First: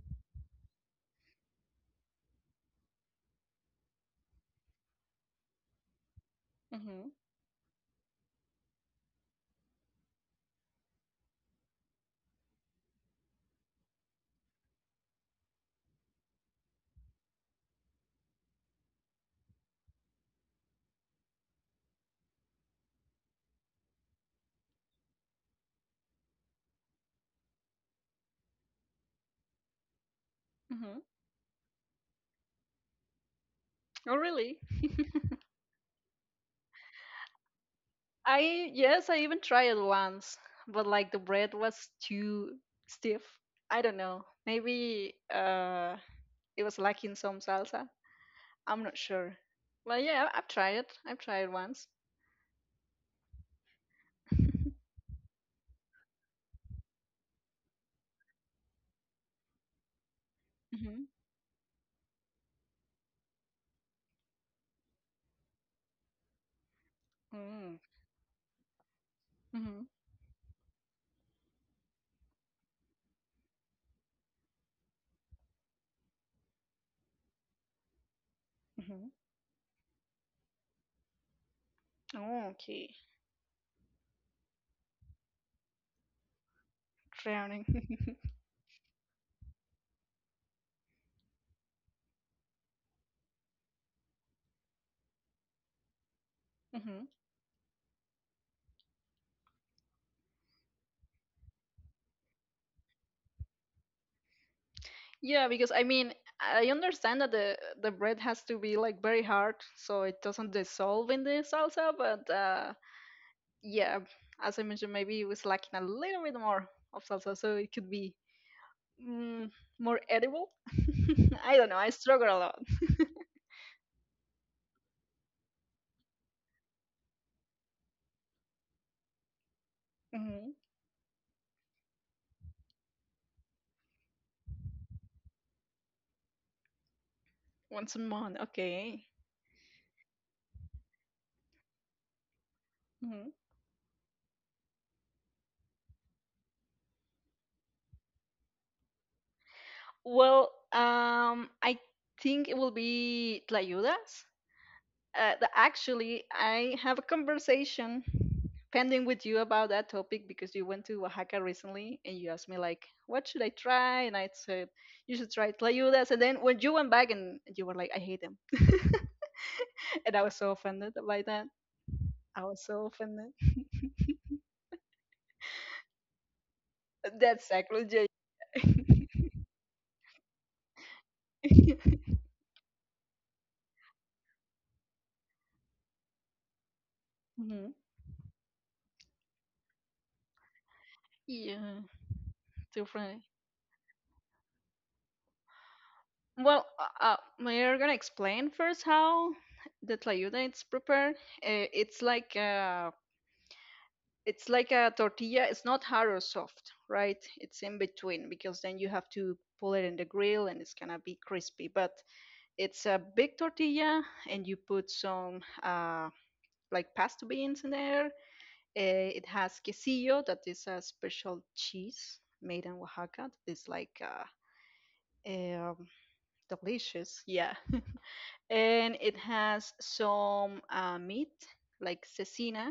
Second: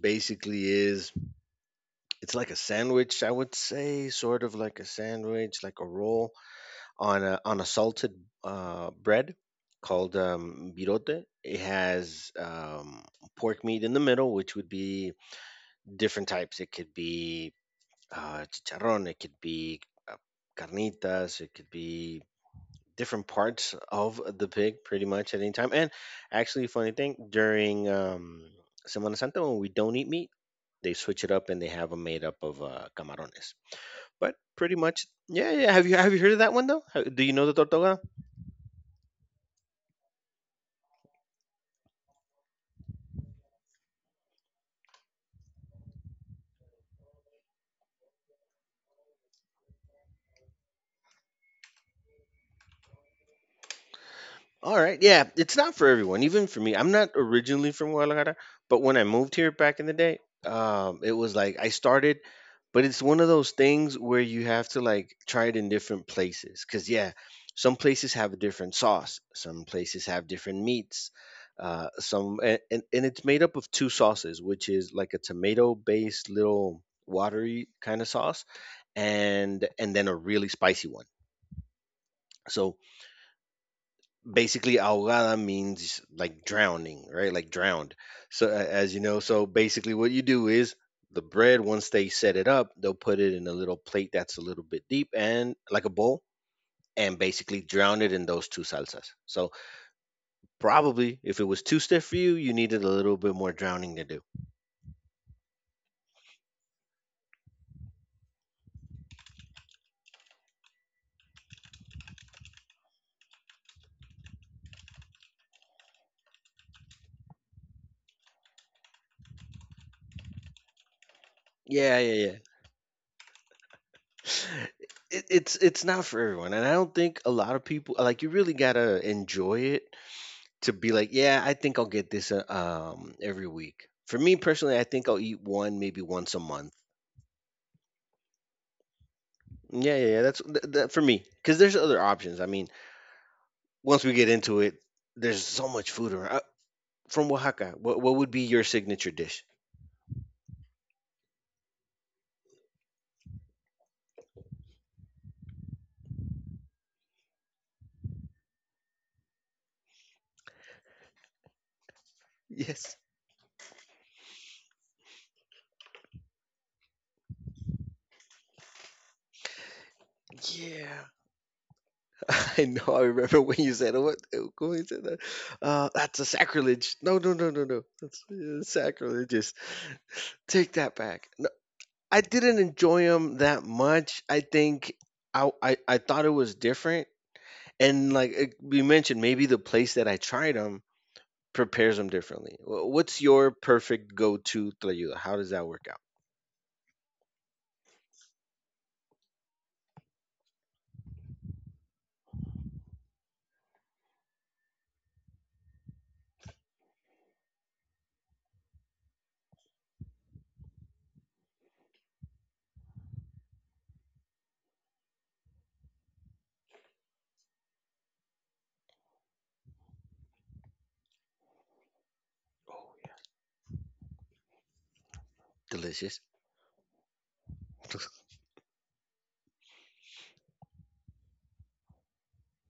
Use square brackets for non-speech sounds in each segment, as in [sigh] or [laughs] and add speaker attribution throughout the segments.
Speaker 1: basically is it's like a sandwich, I would say, sort of like a sandwich, like a roll
Speaker 2: Mhm.
Speaker 1: on a salted bread called birote. It has pork meat in the middle, which would be different types. It could be chicharron, it could be uh, carnitas, it could be different parts of the pig pretty much at any time. And actually, funny thing, during Semana Santa, when we don't eat meat, they
Speaker 2: Mhm.
Speaker 1: switch it up and they have them made up of camarones.
Speaker 2: Oh,
Speaker 1: But
Speaker 2: really?
Speaker 1: pretty much, yeah, yeah. Have you heard of that one though? Do you know the tortuga?
Speaker 2: I yes, I even tried it once, but like the bread was too stiff. I don't know. Maybe it was lacking some salsa. I'm not sure. But yeah, I've tried it. I've tried it once.
Speaker 1: All
Speaker 2: [laughs]
Speaker 1: right. Yeah, it's not for everyone, even for me. I'm not originally from Guadalajara, but when I moved here back in the day,
Speaker 2: Mhm.
Speaker 1: it was like I started, but it's one of those things where you have to like try it in different places. Cause yeah, some
Speaker 2: Mm.
Speaker 1: places have a different sauce, some
Speaker 2: Mhm.
Speaker 1: places have different meats. Some and it's made up of two sauces, which is like a tomato based little watery kind of sauce
Speaker 2: Mhm.
Speaker 1: and then a really spicy one.
Speaker 2: Oh,
Speaker 1: So
Speaker 2: okay.
Speaker 1: basically ahogada means like drowning, right, like
Speaker 2: Drowning.
Speaker 1: drowned, so as you know. So basically what you do is the bread, once they set it up, they'll put it in a little plate that's a little bit deep, and like a bowl,
Speaker 2: [laughs]
Speaker 1: and basically drown it in those two salsas. So probably if it was too stiff for you, you needed a little bit more drowning to do.
Speaker 2: Yeah, because I mean, I understand that the bread has to be like very hard so it doesn't dissolve in the salsa, but yeah, as I mentioned, maybe it was lacking a little bit more of salsa, so it could be mm, more edible. [laughs] I don't know. I
Speaker 1: Yeah, yeah,
Speaker 2: struggle
Speaker 1: yeah.
Speaker 2: a lot.
Speaker 1: [sighs] It's not for everyone, and I don't think a lot of people, like, you really gotta enjoy it
Speaker 2: Hmm.
Speaker 1: to be like, yeah, I think I'll get this every week. For me personally, I think I'll eat one maybe once a month.
Speaker 2: Once a month, okay.
Speaker 1: Yeah, yeah, yeah. That for me, because there's other options. I mean,
Speaker 2: Hmm.
Speaker 1: once we get into it, there's so much food around. From Oaxaca, what would be your signature dish?
Speaker 2: Well, I think it will be tlayudas. Actually, I have a conversation pending with you about that topic because you went to Oaxaca recently and you asked me like,
Speaker 1: Yes.
Speaker 2: what should I try? And I said, you should try tlayudas. And then when you went back and you were like, I hate them. [laughs] And I was so offended
Speaker 1: Yeah,
Speaker 2: by that. I
Speaker 1: [laughs]
Speaker 2: was
Speaker 1: I
Speaker 2: so
Speaker 1: know. I
Speaker 2: offended.
Speaker 1: remember when you said, "What? When you said that, that's a sacrilege." No,
Speaker 2: [laughs]
Speaker 1: no,
Speaker 2: That's
Speaker 1: no, no, no.
Speaker 2: sacrilege.
Speaker 1: That's
Speaker 2: [laughs]
Speaker 1: sacrilegious. Take that back. I didn't enjoy them that much. I think I thought it was different,
Speaker 2: Mhm.
Speaker 1: and like, it- we mentioned, maybe the place that I tried them
Speaker 2: Yeah,
Speaker 1: prepares them differently. What's
Speaker 2: different.
Speaker 1: your perfect go-to tlayuda? How does that work out?
Speaker 2: Well, we're gonna explain first how the tlayuda is prepared. Uh, it's like a, it's like a tortilla. It's not hard or soft, right? It's in between because then you have to pull it in the grill and it's gonna be crispy. But it's a big tortilla and you put some like pasta beans in there. It has quesillo, that is a special cheese made in Oaxaca. That is like eh, um,
Speaker 1: Delicious.
Speaker 2: delicious. Yeah, and it has some meat like cecina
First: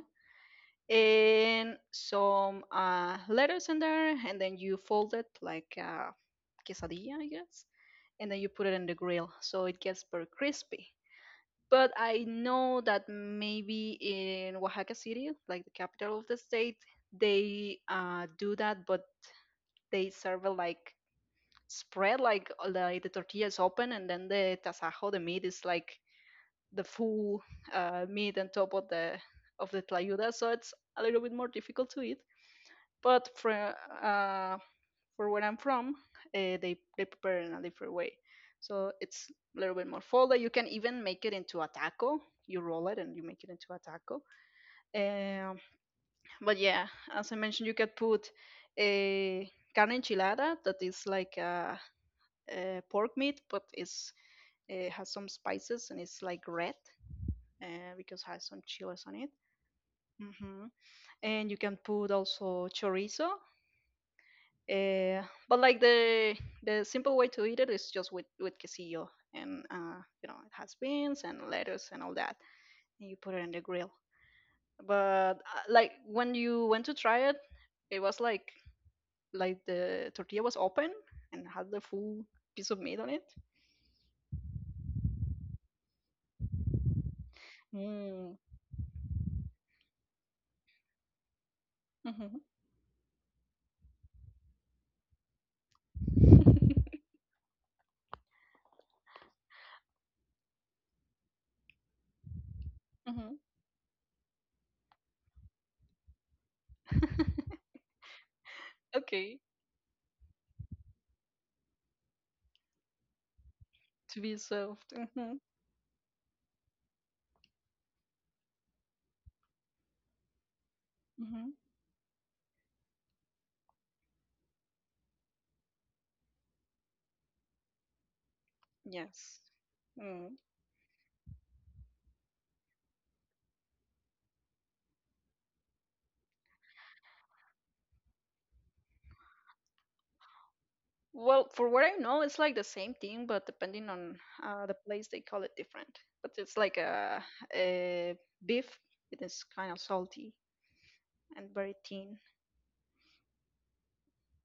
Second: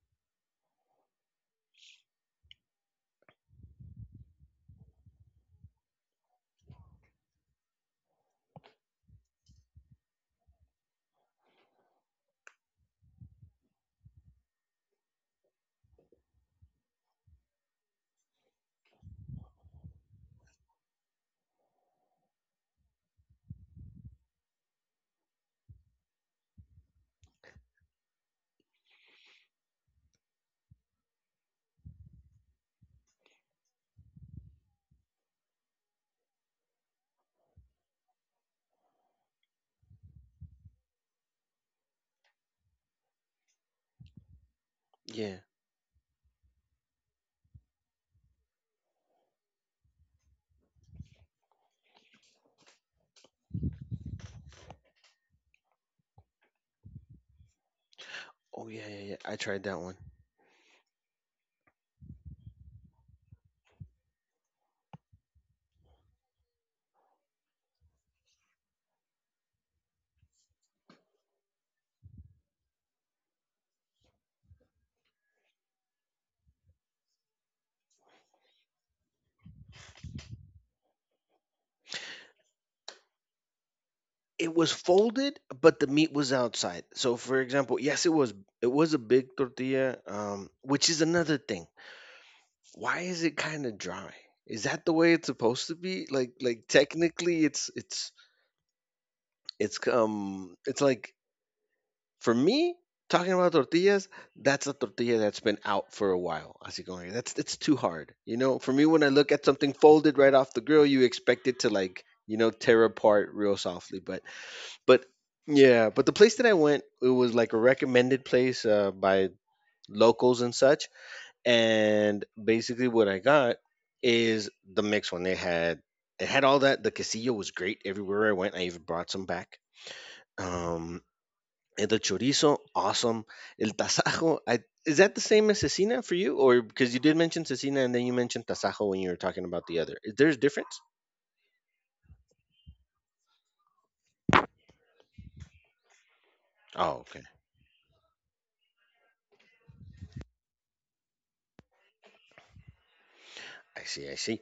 Speaker 2: and some letters in there, and then you fold it like quesadilla, I guess, and then you put it in the grill so it gets very crispy. But I know that maybe in Oaxaca city, like the capital of the state, they do that, but they serve it like spread, like the tortilla is open, and then the tasajo, the meat, is like the full meat on top of the tlayuda, so it's a little bit more difficult to eat. But for where I'm from, they prepare it in a different way, so it's a little bit more folded. You can even make it into a taco. You roll it and you make it into a taco.
Speaker 1: Yeah.
Speaker 2: Um, but yeah, as I mentioned, you could put a carne enchilada, that is like a pork meat, but it has some spices and it's like red, uh, because it has some
Speaker 1: Oh yeah, yeah,
Speaker 2: chilies
Speaker 1: yeah.
Speaker 2: on it.
Speaker 1: I tried that one.
Speaker 2: Hmm. And you can put also chorizo. But like the simple way to eat it is just with quesillo and you know it has beans and lettuce and all that, and you put it in the grill. But like when you went to try it, it was like the tortilla was open and had the full piece of meat on it.
Speaker 1: It was folded, but the meat was outside. So, for example, yes, it was
Speaker 2: Mm.
Speaker 1: it was a big tortilla, which is another thing.
Speaker 2: Mm-hmm.
Speaker 1: Why is it kind of dry? Is that the way it's supposed to be? Like technically, it's like, for me, talking
Speaker 2: Mm-hmm.
Speaker 1: about tortillas. That's a tortilla that's been out for a while. Así como que that's it's too hard. You know, for me,
Speaker 2: [laughs]
Speaker 1: when I look
Speaker 2: Okay,
Speaker 1: at something folded right off the grill, you expect it to, like, tear apart real softly. But
Speaker 2: to be served.
Speaker 1: but
Speaker 2: Mm-hmm.
Speaker 1: yeah, but the place that I went, it was like a recommended place by locals and such.
Speaker 2: Mm-hmm.
Speaker 1: And basically, what I got is the mixed one. They had it had all that. The quesillo was great everywhere I went. I even brought some
Speaker 2: Yes.
Speaker 1: back.
Speaker 2: Mm.
Speaker 1: Um, and the chorizo, awesome. El tasajo, is that the same as cecina for you? Or, because you did mention cecina and then you mentioned tasajo when you were talking about the other. Is there a difference?
Speaker 2: Well, for what I know, it's like the same thing, but depending on the place, they call it different. But it's like
Speaker 1: Oh, okay.
Speaker 2: a beef. It is kind of salty and very thin.
Speaker 1: I see, I see.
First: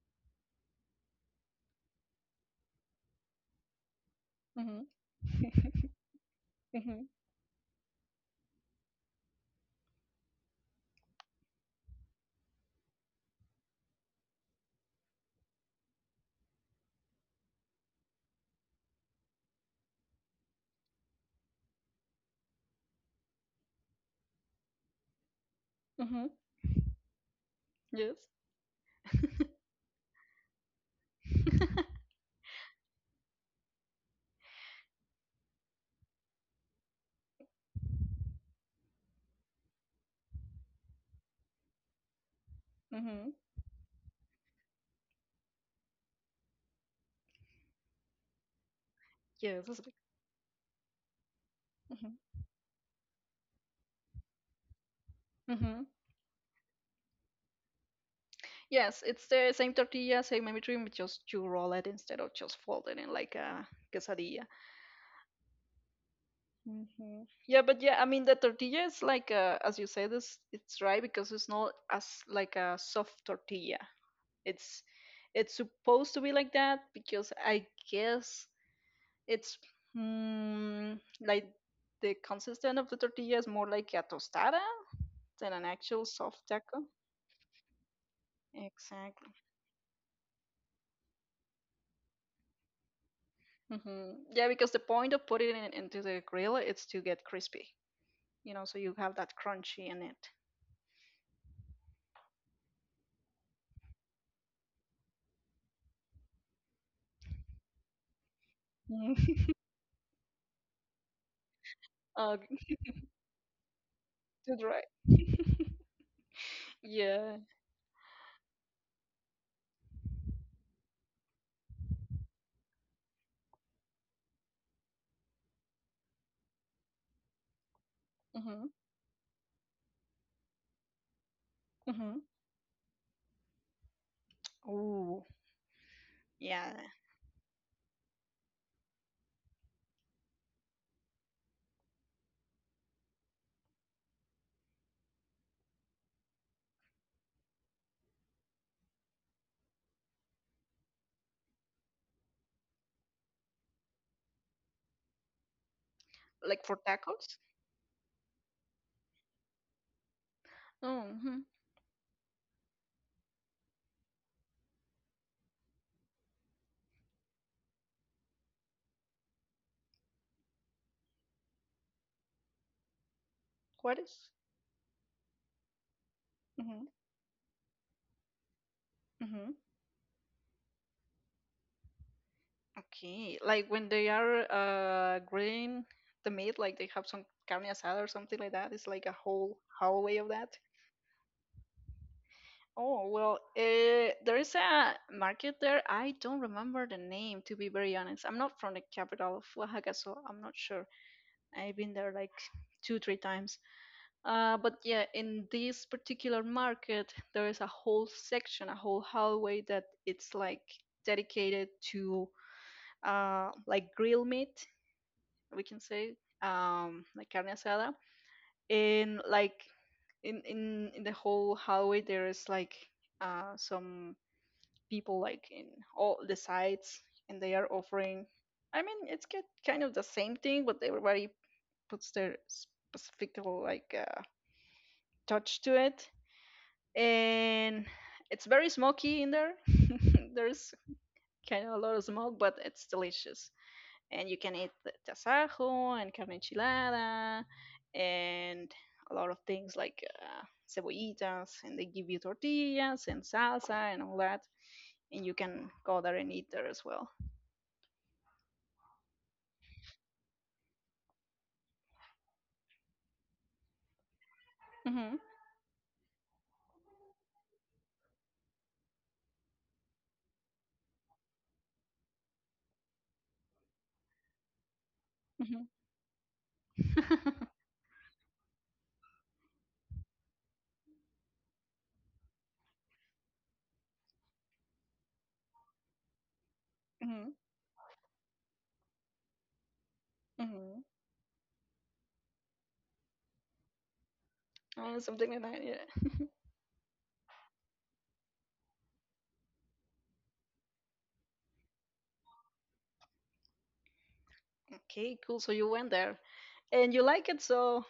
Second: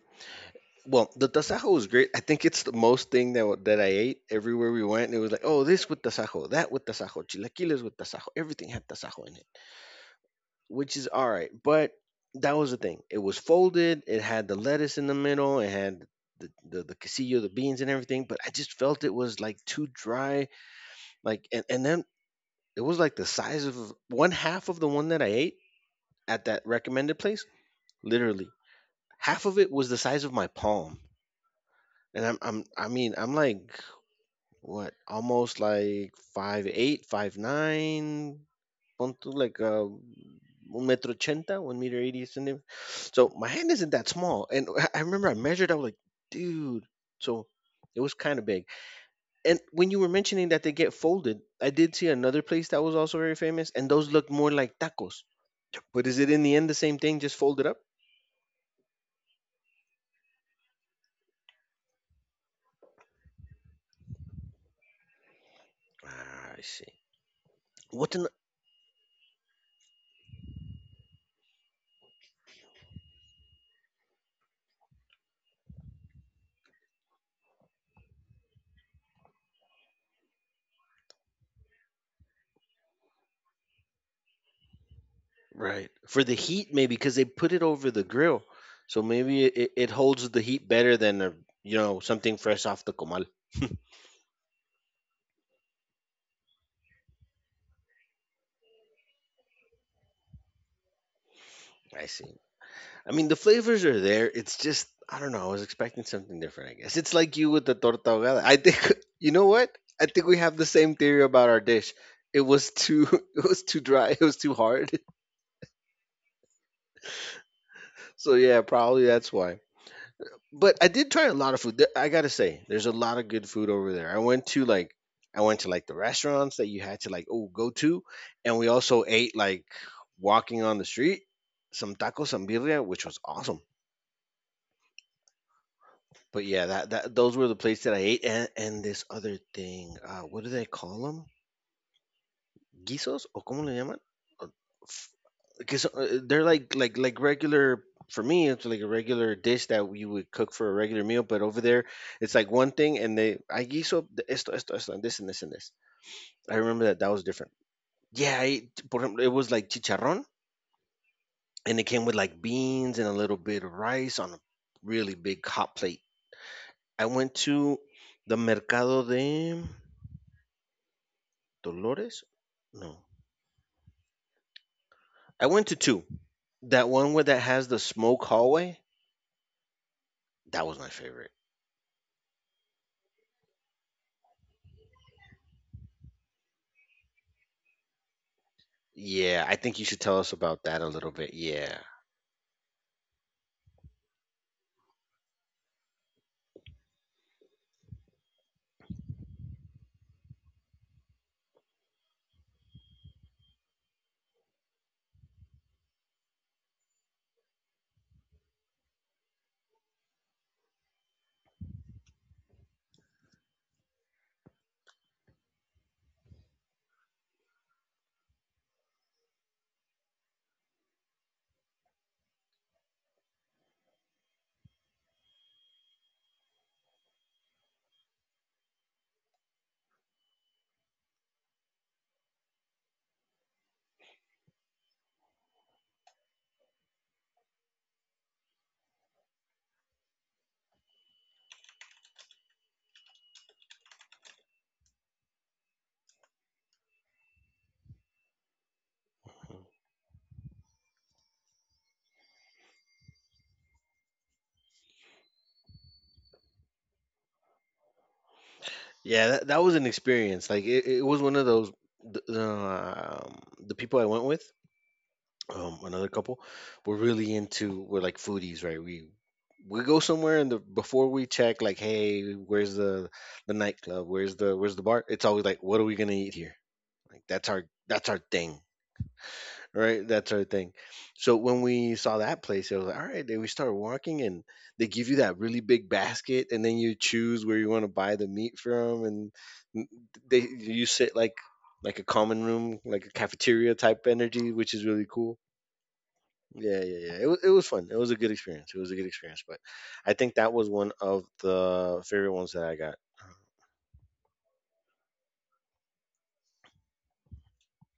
Speaker 1: Well, the tasajo was great. I think it's the most thing that that I ate everywhere we
Speaker 2: Hmm.
Speaker 1: went. It was like, oh, this with
Speaker 2: [laughs]
Speaker 1: tasajo, that with
Speaker 2: Hmm.
Speaker 1: tasajo, chilaquiles with tasajo. Everything had tasajo in it, which is all right. But that was the thing. It was folded. It had the lettuce in the middle. It had the quesillo, the beans, and everything. But I just felt it was like too dry. Like and then it was like the size of one half of the one that I ate
Speaker 2: Hmm.
Speaker 1: at that recommended place.
Speaker 2: Yes.
Speaker 1: Literally, half
Speaker 2: [laughs]
Speaker 1: of it was the size of my palm. And I mean, I'm like, what, almost like 5'8", 5'9". Pon tú like un metro ochenta, 1 meter 80 centimeters. So
Speaker 2: Hmm.
Speaker 1: my hand isn't that small. And I remember, I measured. I was like, dude. So it was kind of big. And
Speaker 2: Yes. It's
Speaker 1: when
Speaker 2: big.
Speaker 1: you were mentioning that they get folded, I did see
Speaker 2: Hmm.
Speaker 1: another place that was also very famous, and those look more like tacos.
Speaker 2: Hmm.
Speaker 1: But is it in the end the same thing, just folded up?
Speaker 2: Yes, it's the same tortilla, same everything, but just you roll it instead of just fold it in like a quesadilla.
Speaker 1: Ah, I see.
Speaker 2: Hmm. Yeah, but yeah, I
Speaker 1: What, an
Speaker 2: mean the tortilla is like as you said, it's right, because it's not as like a soft tortilla. It's it's supposed to be like that because I guess it's, like the consistent of the tortilla is more like a tostada than an
Speaker 1: right
Speaker 2: actual
Speaker 1: for the
Speaker 2: soft
Speaker 1: heat?
Speaker 2: taco.
Speaker 1: Maybe because they put it over the grill, so
Speaker 2: Exactly.
Speaker 1: maybe it holds the heat better than a, you know, something fresh off the comal.
Speaker 2: Hmm. Yeah, because the point of putting it into the grill is to get crispy, so you have that crunchy in it. [laughs]
Speaker 1: I see. I mean, the flavors are there. It's just, I don't know. I was expecting something different. I guess it's like you with the torta ahogada. I think, [laughs] you know
Speaker 2: Mhm.
Speaker 1: what? I think we have the same theory about our dish. It
Speaker 2: uh,
Speaker 1: was too, [laughs] it was too dry. It was too
Speaker 2: that's right.
Speaker 1: hard. [laughs]
Speaker 2: [laughs] Yeah.
Speaker 1: So yeah, probably that's why. But I did try a lot of food. There- I gotta say, there's a lot of good food over there. I went to like the restaurants that you had to, like, oh, go to, and we
Speaker 2: Mm-hmm.
Speaker 1: also ate like walking on the street some
Speaker 2: Mm-hmm.
Speaker 1: tacos and birria, which was awesome.
Speaker 2: Oh,
Speaker 1: But yeah,
Speaker 2: yeah.
Speaker 1: that those were the plates that I ate, and this other thing. What do they call them? Guisos? ¿O cómo le llaman? F- they're like regular. For me, it's like a regular dish that you would cook for a regular meal, but over there, it's like one thing, and they, I guiso de esto esto esto, and this and this and this. I
Speaker 2: Like for
Speaker 1: remember that that was
Speaker 2: tacos?
Speaker 1: different. Yeah, I ate, por ejemplo, it was like chicharrón,
Speaker 2: Oh, mhm.
Speaker 1: and it came with like beans and a little bit of rice on a really big hot plate. I went to the Mercado de Dolores? No.
Speaker 2: What is?
Speaker 1: I went to two. That
Speaker 2: Mm-hmm.
Speaker 1: one where that has the smoke hallway,
Speaker 2: Mm-hmm.
Speaker 1: that was my favorite.
Speaker 2: Okay. Like when they are grilling the meat, like they have some carne asada or something like that. It's like a
Speaker 1: Yeah, I
Speaker 2: whole
Speaker 1: think you should
Speaker 2: whole
Speaker 1: tell
Speaker 2: way
Speaker 1: us
Speaker 2: of that.
Speaker 1: about that a little bit. Yeah.
Speaker 2: Oh, well, there is a market there. I don't remember the name, to be very honest. I'm not from the capital of Oaxaca, so I'm not sure. I've been there like 2 or 3 times. But yeah, in this particular market, there is a whole section, a whole hallway that it's like dedicated to like grill meat, we can say, like carne asada. And like in the whole hallway, there is like some people like in all the sides, and they are offering. I mean, it's get kind of the same thing, but everybody puts their specific like touch to it, and it's very smoky in there. [laughs] There's kind of a lot of smoke, but it's delicious. And you can eat the tasajo and carne enchilada and a lot of things like cebollitas, and they give you tortillas and salsa and all that. And you can go there and eat there as well.
Speaker 1: Yeah, that was an experience. Like, it was one of those, the, the, um, the people I went with,
Speaker 2: Hmm.
Speaker 1: another couple, were really into, we're like foodies, right? We go somewhere and, the, before we check like, hey, where's the, nightclub? Where's the bar? It's always like,
Speaker 2: Hmm.
Speaker 1: what are we gonna eat here? Like,
Speaker 2: Hmm.
Speaker 1: that's our thing. Right? That sort of thing. So when we saw that place, it was like, all right, then we started walking and they give you that really big basket and then you choose where you want to buy the meat from, and they you
Speaker 2: Hmm. [laughs]
Speaker 1: sit like, a common room, like a cafeteria type energy, which is really
Speaker 2: Oh,
Speaker 1: cool.
Speaker 2: something like that, yeah.
Speaker 1: Yeah, yeah, yeah. It was fun. It was a good experience. It was a good experience, but I think that was one of the favorite ones that I got.
Speaker 2: [laughs] Okay, cool. So you went there and you like it, so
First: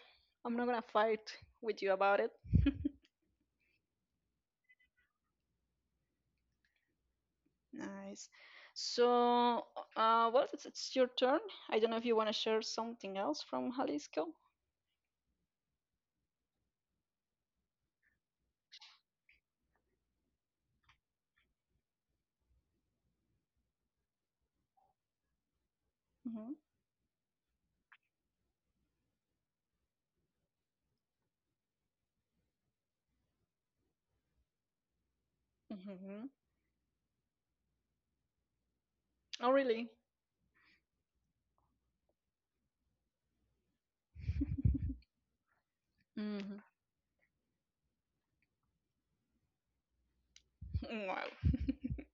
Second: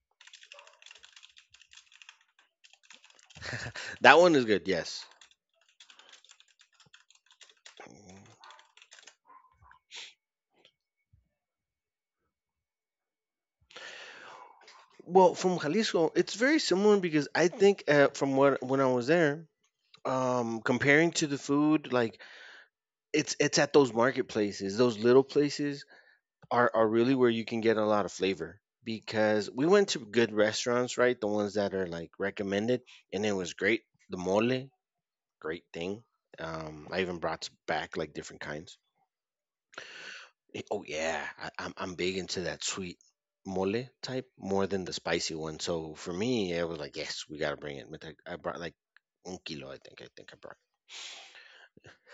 Speaker 2: I'm not gonna fight with you about it. [laughs]
Speaker 1: That one is good, yes.
Speaker 2: Nice. So, well, it's your turn. I don't know if you want to share something else from Jalisco.
Speaker 1: Well, from Jalisco, it's very similar, because I think from what when I was there, comparing to the food, like, it's at those marketplaces, those little places
Speaker 2: Hmm.
Speaker 1: are really where you can get a lot of flavor. Because we went to good restaurants, right, the ones that are like recommended, and it was great, the mole, great thing.
Speaker 2: Hmm.
Speaker 1: I even brought back like different kinds.
Speaker 2: Oh, really?
Speaker 1: Eh, oh yeah, I'm big into that sweet mole type more than the spicy one, so for me
Speaker 2: Hmm.
Speaker 1: it was like, yes, we gotta bring it. But I brought like un kilo, I think I brought.
Speaker 2: Wow. [laughs]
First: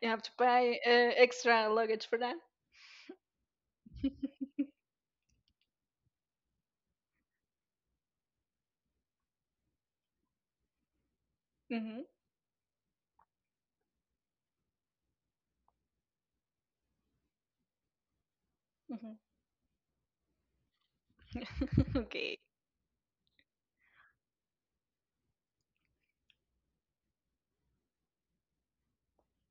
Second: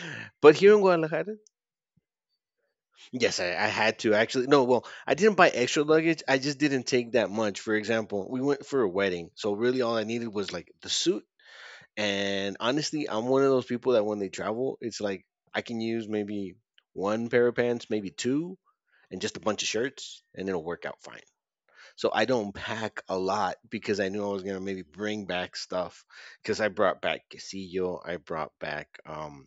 Speaker 2: You have to
Speaker 1: But here
Speaker 2: pay
Speaker 1: in Guadalajara,
Speaker 2: extra luggage for that.
Speaker 1: yes, I had to, actually. No, well,
Speaker 2: [laughs]
Speaker 1: I didn't buy extra luggage. I just didn't take that much. For example, we went for a wedding. So really all I needed was like the suit.
Speaker 2: Hmm.
Speaker 1: And honestly, I'm one of those people that when they travel, it's like I can use maybe one pair of pants, maybe two,
Speaker 2: Hmm.
Speaker 1: and just a bunch of shirts, and it'll work out fine.
Speaker 2: [laughs]
Speaker 1: So I
Speaker 2: Okay.
Speaker 1: don't pack a lot because I knew I was gonna maybe bring back stuff. Because I brought back quesillo, I brought back um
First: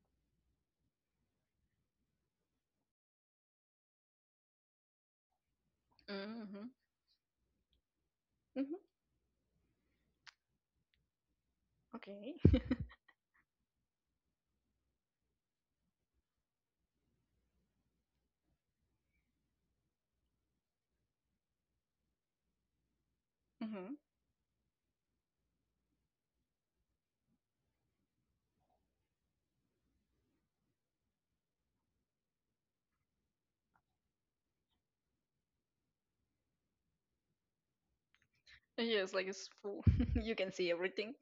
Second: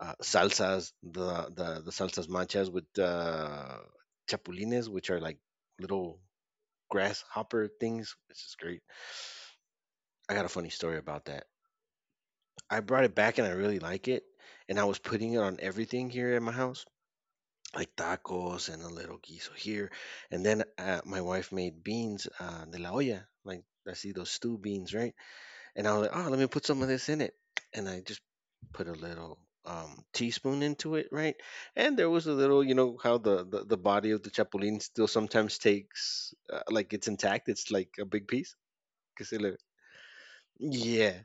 Speaker 1: uh, salsas, the salsas manchas with chapulines, which are like little
Speaker 2: Hmm.
Speaker 1: grasshopper things. This is
Speaker 2: Hmm.
Speaker 1: great. I got a funny story about that.
Speaker 2: Okay.
Speaker 1: I
Speaker 2: [laughs]
Speaker 1: brought it back and I really like it, and I was putting it on everything here at my house, like tacos and a little guiso here, and then my wife made beans de la olla, like I
Speaker 2: Hmm.
Speaker 1: see those stew beans, right? And I was like, oh, let me put some of this in it, and I just put a little teaspoon into it, right? And there was a little, you know how the body of the chapulín still sometimes takes like, it's intact, it's like a big piece
Speaker 2: Yes, like
Speaker 1: because,
Speaker 2: it's full. [laughs] You can see
Speaker 1: yeah,
Speaker 2: everything,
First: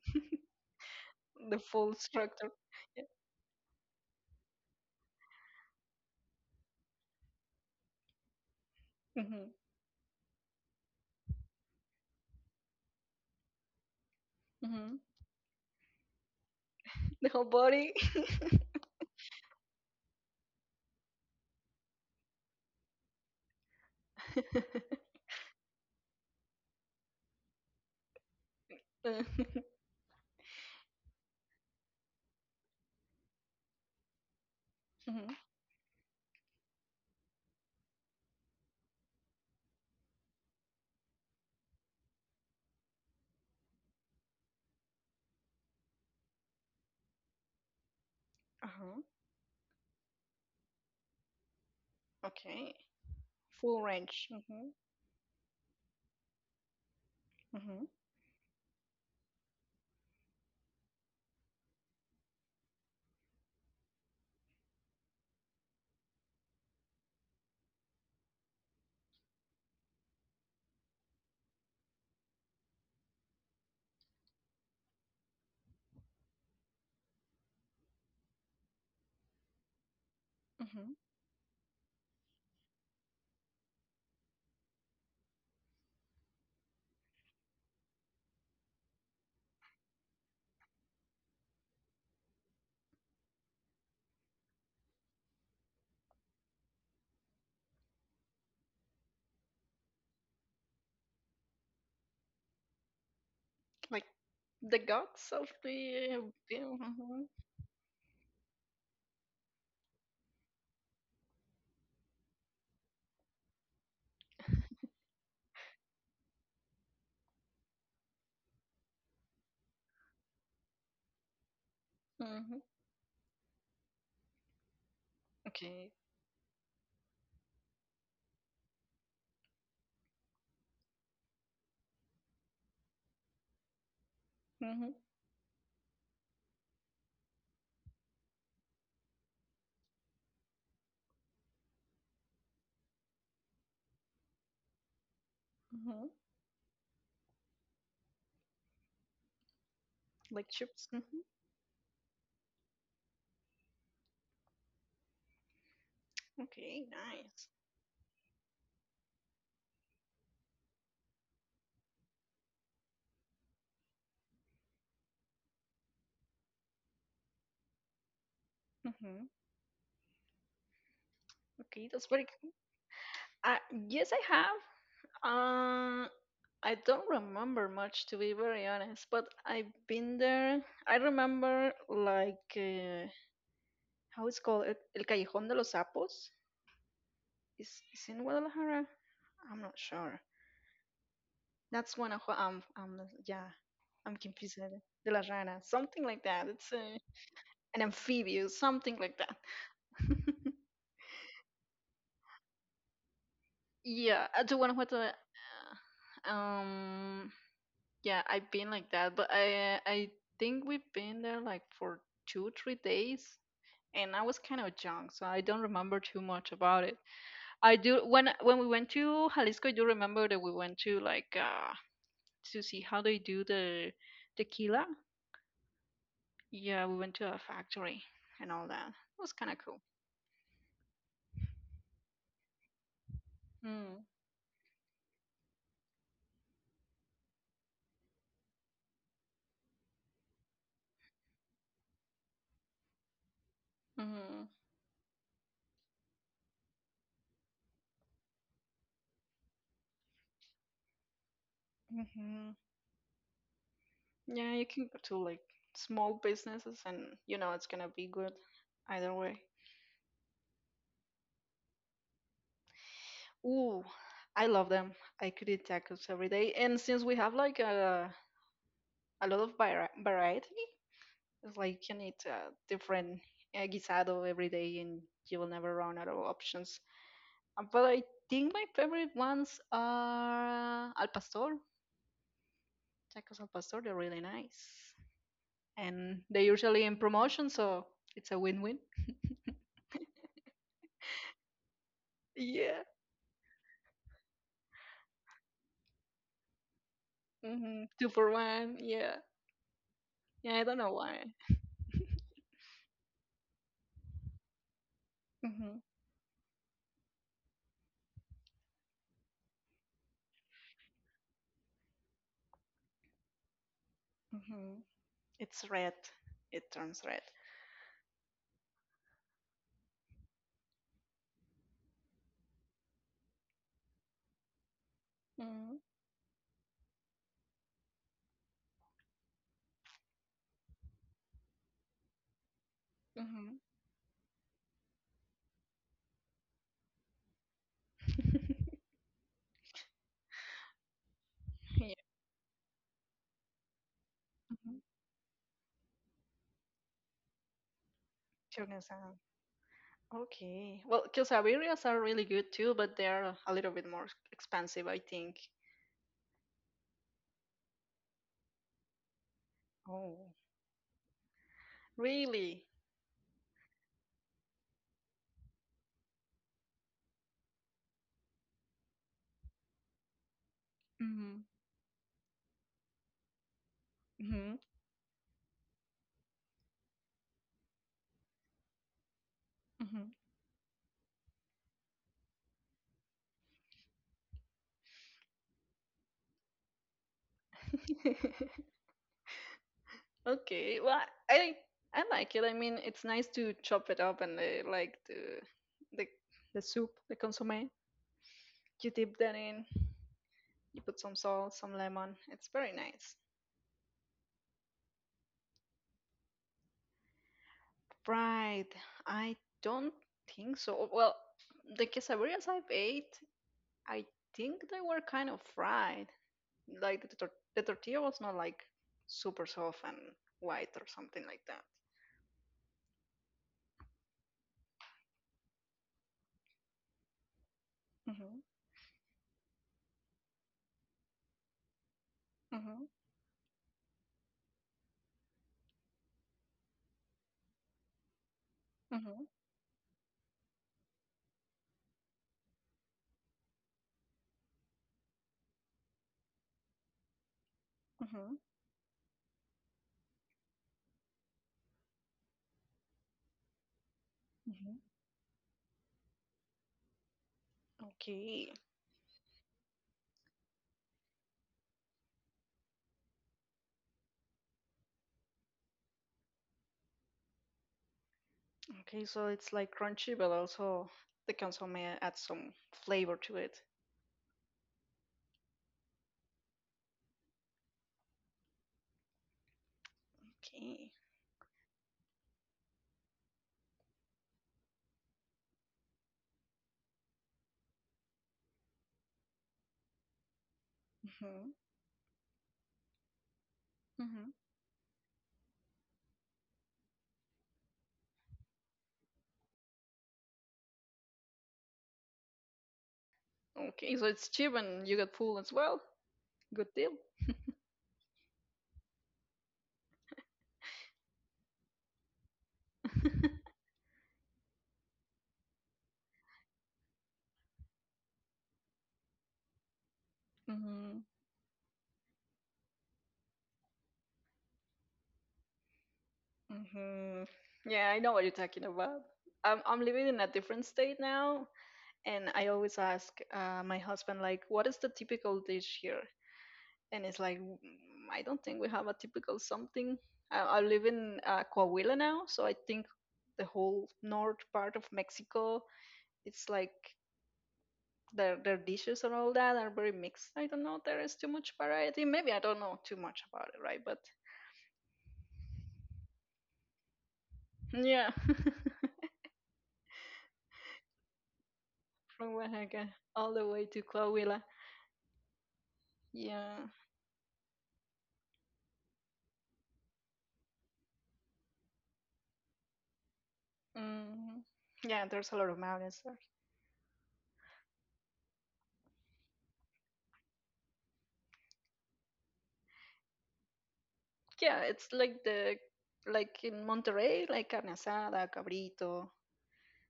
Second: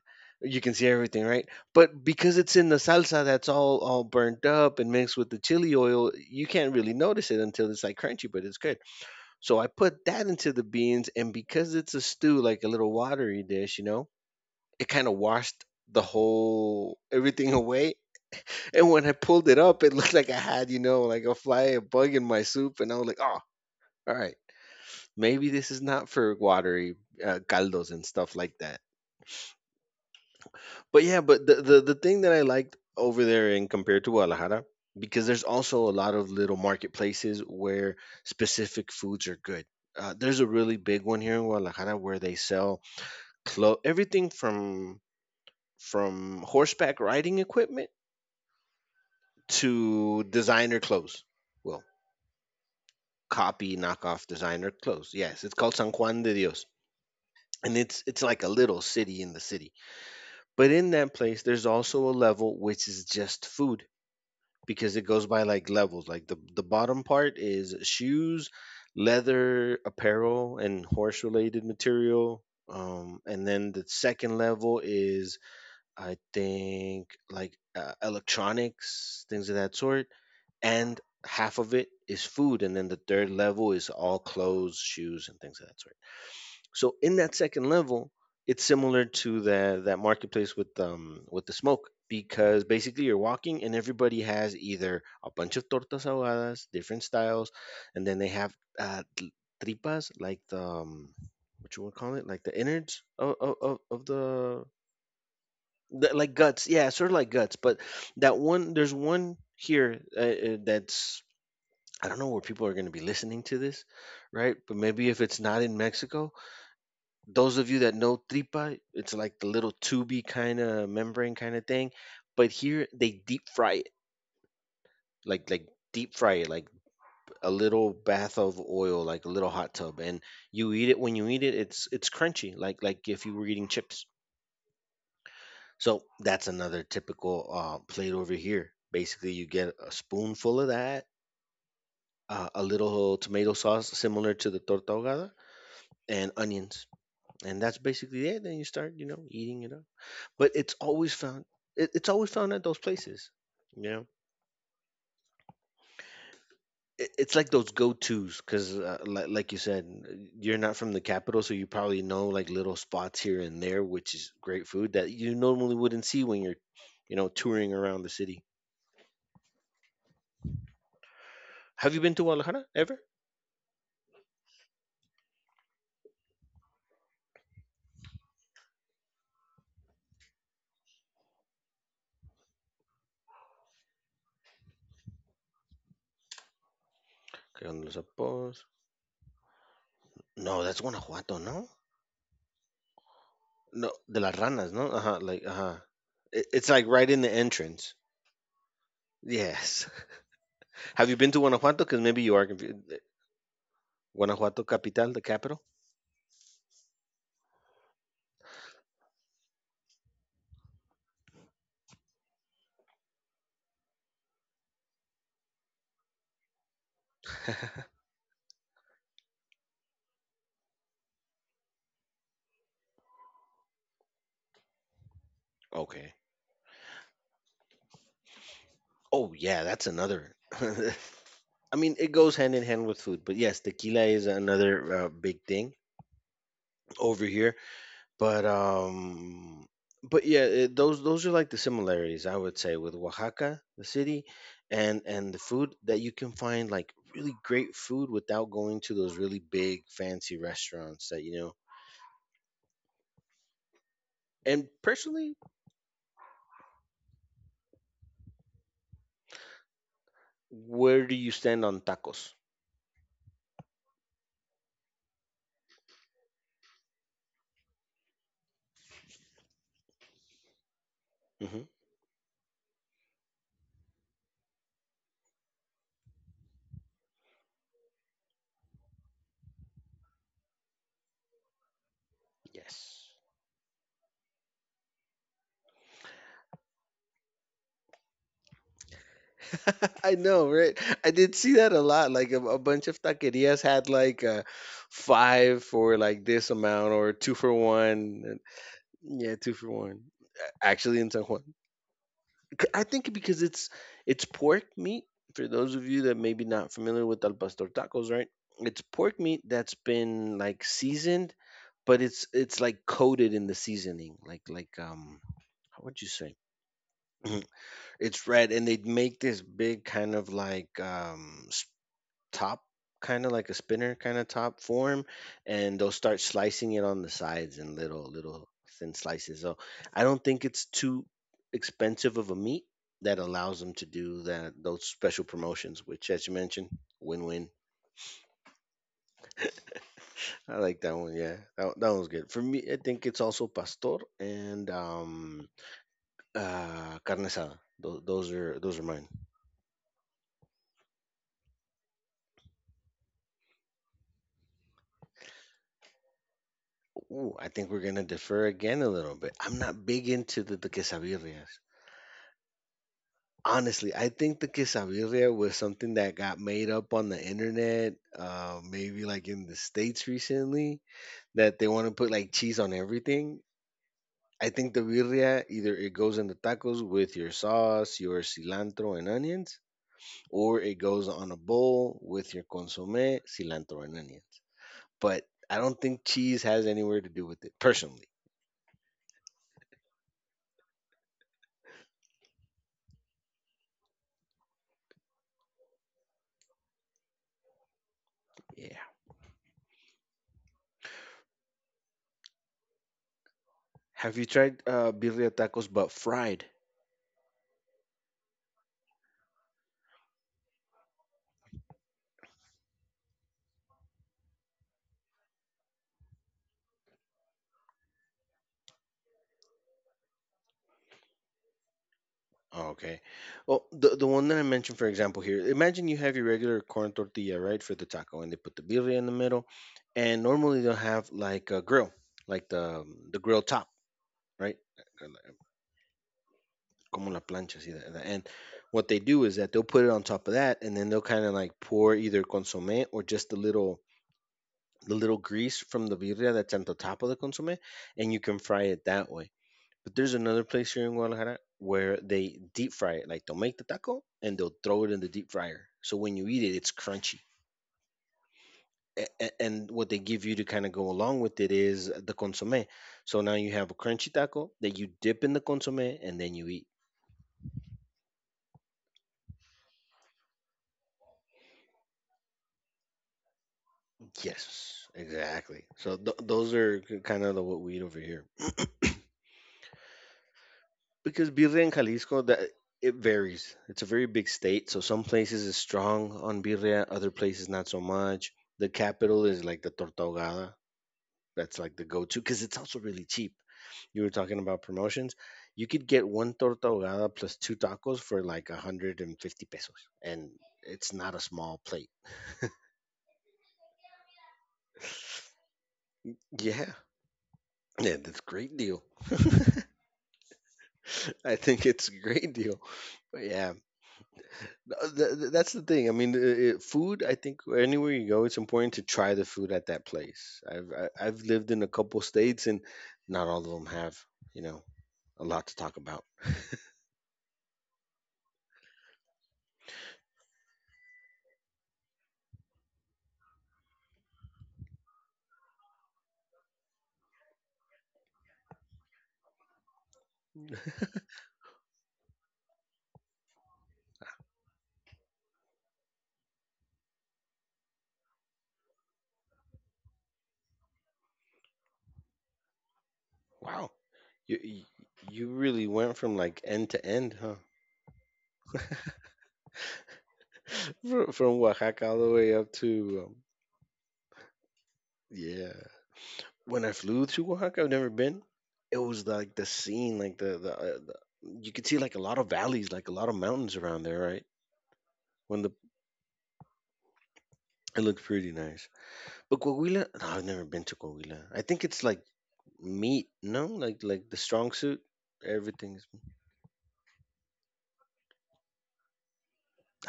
Speaker 1: you can see everything, right?
Speaker 2: the full
Speaker 1: But because
Speaker 2: structure.
Speaker 1: it's in the
Speaker 2: Yeah.
Speaker 1: salsa that's all burnt up and mixed with the chili oil, you can't really notice it until it's like crunchy, but it's good.
Speaker 2: Hmm.
Speaker 1: So I put that into the beans, and because it's a stew, like a little watery dish, you know, it
Speaker 2: Hmm.
Speaker 1: kind of washed the whole
Speaker 2: The whole
Speaker 1: everything [laughs] away.
Speaker 2: body. [laughs]
Speaker 1: And when I pulled it up, it [laughs] looked like I had, you know, like a fly, a bug in my soup. And I was like, oh, all right, maybe this is not for watery caldos and stuff like that.
Speaker 2: Uh,
Speaker 1: But yeah, but the thing that I liked over there in compared to Guadalajara, because
Speaker 2: mhm.
Speaker 1: there's also a lot of little marketplaces where specific foods are good. There's a really big one here in Guadalajara where they sell everything from horseback riding equipment
Speaker 2: Uh-huh.
Speaker 1: to designer clothes. Well,
Speaker 2: Okay.
Speaker 1: copy
Speaker 2: Full
Speaker 1: knockoff
Speaker 2: range. Mm-hmm.
Speaker 1: designer clothes. Yes, it's called San Juan de Dios. And
Speaker 2: Mm-hmm.
Speaker 1: it's like a little city in the city. But in that place there's also a level which is just food, because it goes by like levels. Like the bottom part is shoes, leather, apparel and horse related material. And then the second level is, I think, like electronics, things of that sort,
Speaker 2: Mm-hmm.
Speaker 1: and half of it is food, and then the third level is all clothes, shoes, and things of that sort. So in that second level, it's similar to the that marketplace with the smoke, because basically you're walking and everybody has either a bunch of tortas ahogadas, different styles, and then they have uh, tl- tripas, like the what you want to call it, like the innards of of, of
Speaker 2: Like
Speaker 1: of the
Speaker 2: the guts of the.
Speaker 1: Like guts, yeah, sort of
Speaker 2: Mm-hmm.
Speaker 1: like guts. But that one, there's one here that's, I don't know where people are going to be listening to this, right? But maybe if it's not in Mexico, those of you that know tripa, it's like the little tubey kind of membrane kind of thing. But
Speaker 2: Mm-hmm.
Speaker 1: here they deep fry it, like
Speaker 2: Okay.
Speaker 1: deep fry it, like a little bath of oil, like a little hot tub, and you eat it. When you eat it, it's crunchy, like if you were eating chips.
Speaker 2: Mm-hmm.
Speaker 1: So that's another typical plate over here. Basically, you get a spoonful of that, a little tomato sauce similar to the torta ahogada,
Speaker 2: Mm-hmm.
Speaker 1: and onions, and that's basically it. Then you start, you know, eating it up.
Speaker 2: Like
Speaker 1: But it's
Speaker 2: chips.
Speaker 1: always
Speaker 2: Mm-hmm.
Speaker 1: found. It's always found at those places. You know,
Speaker 2: Okay.
Speaker 1: it's
Speaker 2: Nice.
Speaker 1: like those go-to's because, like you said, you're not from the capital, so you probably know like little spots here and there, which is great food that you normally wouldn't see when you're, you know, touring around the city.
Speaker 2: Mm-hmm. Okay.
Speaker 1: Have you
Speaker 2: That's
Speaker 1: been to
Speaker 2: very.
Speaker 1: Guadalajara ever?
Speaker 2: Uh, yes, I have. Uh, I don't remember much, to be very honest, but I've been there. I remember like how it's called El Callejón de los Sapos.
Speaker 1: Que
Speaker 2: Is
Speaker 1: cuando los
Speaker 2: is in
Speaker 1: sapos.
Speaker 2: Guadalajara? I'm not sure.
Speaker 1: No, that's Guanajuato, ¿no?
Speaker 2: That's one of yeah.
Speaker 1: No,
Speaker 2: I'm
Speaker 1: de las
Speaker 2: confused with
Speaker 1: ranas,
Speaker 2: it.
Speaker 1: ¿no?
Speaker 2: De la
Speaker 1: Ajá, like,
Speaker 2: rana,
Speaker 1: ajá.
Speaker 2: something like
Speaker 1: It,
Speaker 2: that.
Speaker 1: it's
Speaker 2: It's
Speaker 1: like right in the
Speaker 2: an
Speaker 1: entrance.
Speaker 2: amphibious, something like that.
Speaker 1: Yes.
Speaker 2: [laughs]
Speaker 1: [laughs] Have you been to Guanajuato? Because maybe you are confused.
Speaker 2: Yeah, I do
Speaker 1: Guanajuato
Speaker 2: want to,
Speaker 1: capital, the capital?
Speaker 2: um yeah. I've been like that, but I think we've been there like for 2 or 3 days. And I was kind of young, so I don't remember too much about it. I
Speaker 1: [laughs]
Speaker 2: do when we went to Jalisco. I do remember that we went to like to see how they do the tequila.
Speaker 1: Okay.
Speaker 2: Yeah, we went to a factory and all that. It was
Speaker 1: Oh,
Speaker 2: kind of
Speaker 1: yeah,
Speaker 2: cool.
Speaker 1: that's another. [laughs] I mean, it goes hand in hand with food, but yes,
Speaker 2: Mm.
Speaker 1: tequila is another big thing over here. But um but yeah, it, those are like the similarities I would say with Oaxaca, the city,
Speaker 2: Mm-hmm.
Speaker 1: and the food that you can find, like really great food without going to those really big fancy restaurants that you know.
Speaker 2: Mm-hmm. Yeah, you
Speaker 1: And
Speaker 2: can go to
Speaker 1: personally,
Speaker 2: like small businesses, and you know it's gonna be good either way.
Speaker 1: where do you stand on tacos?
Speaker 2: Ooh, I love them. I could eat tacos every day. And since we have like a lot of variety, it's
Speaker 1: Hmm.
Speaker 2: like you can eat a different guisado every day and you will never run out of options. But I think my favorite ones are al pastor.
Speaker 1: Yes.
Speaker 2: Tacos al pastor, they're really nice. And they're usually in promotion, so it's a win win. [laughs]
Speaker 1: [laughs] I know, right? I did see that a lot. Like a
Speaker 2: Yeah.
Speaker 1: bunch of taquerias had like five for like this amount or two for
Speaker 2: Hmm. Two
Speaker 1: one.
Speaker 2: for
Speaker 1: And
Speaker 2: one. Yeah.
Speaker 1: Yeah, two for one.
Speaker 2: Yeah, I don't know
Speaker 1: Actually, in
Speaker 2: why.
Speaker 1: San Juan. I think because it's pork meat. For those
Speaker 2: Hmm.
Speaker 1: of you that maybe not familiar with al pastor tacos, right? It's pork meat that's been like seasoned, but it's like coated in the seasoning. Like
Speaker 2: Hmm. It's
Speaker 1: how
Speaker 2: red.
Speaker 1: would you say?
Speaker 2: It turns red.
Speaker 1: [clears throat] It's red, and they make this big kind of like top, kind of like a spinner kind of top form,
Speaker 2: Mm-hmm.
Speaker 1: and they'll start slicing it on the sides in little thin slices. So I don't think it's too expensive of a meat, that
Speaker 2: Mm-hmm.
Speaker 1: allows them to do that those special promotions, which, as you mentioned, win-win.
Speaker 2: [laughs]
Speaker 1: I like that one. Yeah, that
Speaker 2: Yeah.
Speaker 1: one's good for me. I think it's also pastor and
Speaker 2: Mhm.
Speaker 1: carne asada. Those are mine.
Speaker 2: Shogun-san. Okay. Well, quesadillas are really good too, but they're a little bit more expensive, I think.
Speaker 1: Ooh, I think we're gonna defer again a little bit. I'm not big
Speaker 2: Oh.
Speaker 1: into the quesadillas.
Speaker 2: Really?
Speaker 1: Honestly, I think the quesadilla was something that got made up on the internet, maybe like in the States recently,
Speaker 2: Mm-hmm.
Speaker 1: that they want to put like cheese on everything. I
Speaker 2: Mm-hmm.
Speaker 1: think the birria, either it goes in the tacos with your sauce, your cilantro and onions, or it goes on a bowl with your consomme, cilantro and onions. But I don't think cheese has anywhere to do with it, personally.
Speaker 2: Mm-hmm. [laughs] Okay, well, I I like it. I mean, it's nice to chop it up and the like the the soup, the consommé.
Speaker 1: Yeah.
Speaker 2: You dip that in. You put some salt, some lemon. It's very nice.
Speaker 1: Have you tried birria tacos but fried?
Speaker 2: Right. I don't think so. Well, the quesadillas I've ate, I think they were kind of fried. Like the tortilla was not like super soft and white or something like that.
Speaker 1: Oh, okay. Well, the one that I mentioned, for example, here. Imagine you have your regular corn tortilla, right, for the taco, and
Speaker 2: Mm-hmm.
Speaker 1: they put the birria in the middle, and normally they'll have like a grill, like
Speaker 2: Mm-hmm.
Speaker 1: the grill top, right? Como la plancha, see that. And what they
Speaker 2: Mm-hmm.
Speaker 1: do is that they'll put it on top of that, and then they'll kind of like pour either consommé or just the little grease from the birria that's on the top of the consommé, and you
Speaker 2: Mm-hmm.
Speaker 1: can fry it that way. But there's another place here in Guadalajara where they deep fry it. Like they'll make the taco and they'll
Speaker 2: Mm-hmm.
Speaker 1: throw it in the deep fryer. So when you eat it, it's crunchy.
Speaker 2: Okay.
Speaker 1: And what they give you to kind of go along with it is the consomme. So now you have a crunchy taco that you dip in the consomme and then you eat.
Speaker 2: Okay, so it's like crunchy, but also the consomme adds some flavor to it.
Speaker 1: Yes, exactly. So those are kind of the, what we eat over here.
Speaker 2: Okay.
Speaker 1: Because birria in Jalisco, that it varies. It's a very big state, so some places is strong on birria, other places not so much. The capital is like the torta ahogada.
Speaker 2: Hmm.
Speaker 1: That's like the go-to because it's also really cheap. You were
Speaker 2: Hmm.
Speaker 1: talking about promotions. You could get one torta ahogada plus two tacos for like 150 pesos, and it's not a small plate.
Speaker 2: Okay, so it's cheap and you get full as well. Good
Speaker 1: Yeah,
Speaker 2: deal.
Speaker 1: yeah, that's great deal. [laughs] I think it's a great deal. But yeah,
Speaker 2: [laughs]
Speaker 1: that's the thing. I mean, food. I think anywhere you go, it's important to try the food at that place.
Speaker 2: Hmm.
Speaker 1: I've lived in a couple states, and not all of them have, you know, a lot to talk about.
Speaker 2: Hmm. Yeah, I know what you're talking about. I'm living in a different state now, and I always ask my husband, like, what is the typical dish here? And it's like "Mm, I don't think we have a typical something. I live in Coahuila now, so I think the whole north part of Mexico, it's like their dishes and all that are very mixed. I don't know. There is too much variety. Maybe I don't know too much about it,
Speaker 1: Wow.
Speaker 2: right? But
Speaker 1: You you you really went from like end to end, huh?
Speaker 2: yeah,
Speaker 1: From Oaxaca all the
Speaker 2: [laughs]
Speaker 1: way
Speaker 2: from
Speaker 1: up
Speaker 2: Oaxaca
Speaker 1: to
Speaker 2: all the way to Coahuila.
Speaker 1: yeah. When
Speaker 2: Yeah,
Speaker 1: I flew to Oaxaca, I've never been. It was like the scene, like the you could see like a lot of valleys, like a lot of mountains around there, right?
Speaker 2: mm, yeah. There's a
Speaker 1: When
Speaker 2: lot
Speaker 1: the
Speaker 2: of mountains there.
Speaker 1: it looked pretty nice. But Coahuila, no, I've never been to Coahuila. I think it's like meat, no? Like the strong
Speaker 2: Yeah,
Speaker 1: suit.
Speaker 2: it's like the
Speaker 1: Everything's,
Speaker 2: like in Monterrey, like carne asada, cabrito,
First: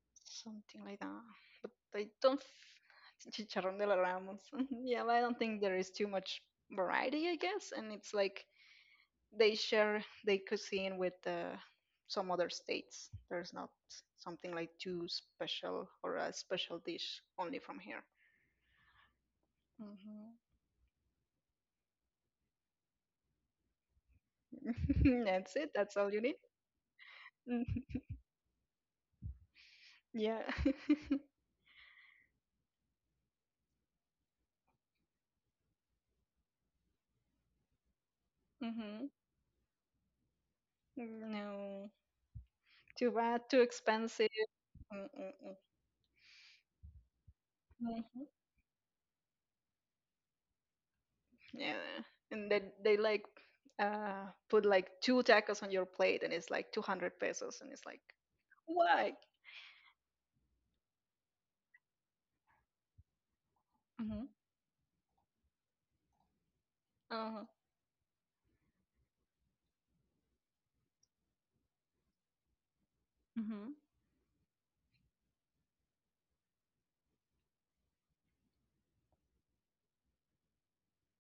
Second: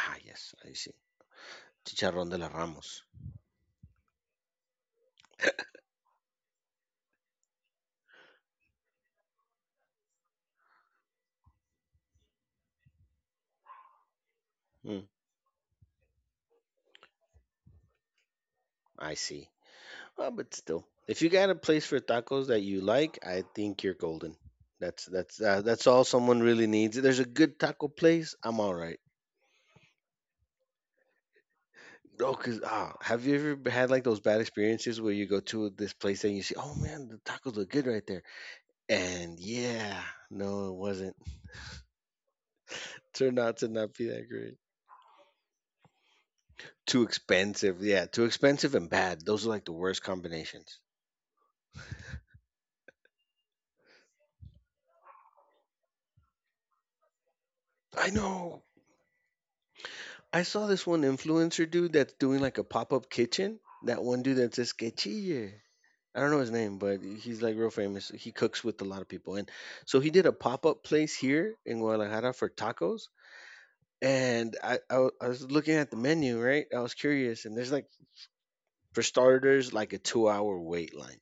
Speaker 1: ah, yes, I
Speaker 2: something
Speaker 1: see.
Speaker 2: like that. But I
Speaker 1: Chicharrón de
Speaker 2: don't
Speaker 1: la Ramos.
Speaker 2: f- chicharrón de la Ramos. [laughs] Yeah, but I don't think there is too much variety, I guess. And it's like they share their cuisine with some other states. There's not something like
Speaker 1: Hmm,
Speaker 2: too special or a special dish only from here.
Speaker 1: I see.
Speaker 2: Hmm.
Speaker 1: But still, if you got a place for tacos that you like, I think you're golden.
Speaker 2: [laughs] That's it.
Speaker 1: That's
Speaker 2: That's
Speaker 1: all
Speaker 2: all you need.
Speaker 1: someone really needs. If there's a good taco
Speaker 2: Mhm.
Speaker 1: place, I'm all right.
Speaker 2: Yeah.
Speaker 1: Oh, cause have you ever had like those bad experiences where you go to this place and you see, oh man, the tacos look good right there,
Speaker 2: [laughs] Hmm.
Speaker 1: and yeah, no, it wasn't.
Speaker 2: No.
Speaker 1: [laughs]
Speaker 2: Too
Speaker 1: Turned
Speaker 2: bad.
Speaker 1: out
Speaker 2: Too
Speaker 1: to not be that
Speaker 2: expensive.
Speaker 1: great.
Speaker 2: Mm-mm-mm.
Speaker 1: Too expensive, yeah, too expensive and bad. Those are like the worst combinations.
Speaker 2: Yeah, and they like put like two tacos on your plate, and it's like 200 pesos, and it's like
Speaker 1: I know.
Speaker 2: why?
Speaker 1: I saw this one influencer dude that's doing like a pop up kitchen. That one
Speaker 2: Hmm.
Speaker 1: dude that says quechille. I don't know his name, but he's
Speaker 2: Uh-huh.
Speaker 1: like real famous. He cooks with a lot of people, and so he did a pop up place here in Guadalajara for tacos.
Speaker 2: Hmm.
Speaker 1: And I was looking at the menu, right? I was curious, and there's like, for starters, like a 2-hour wait line.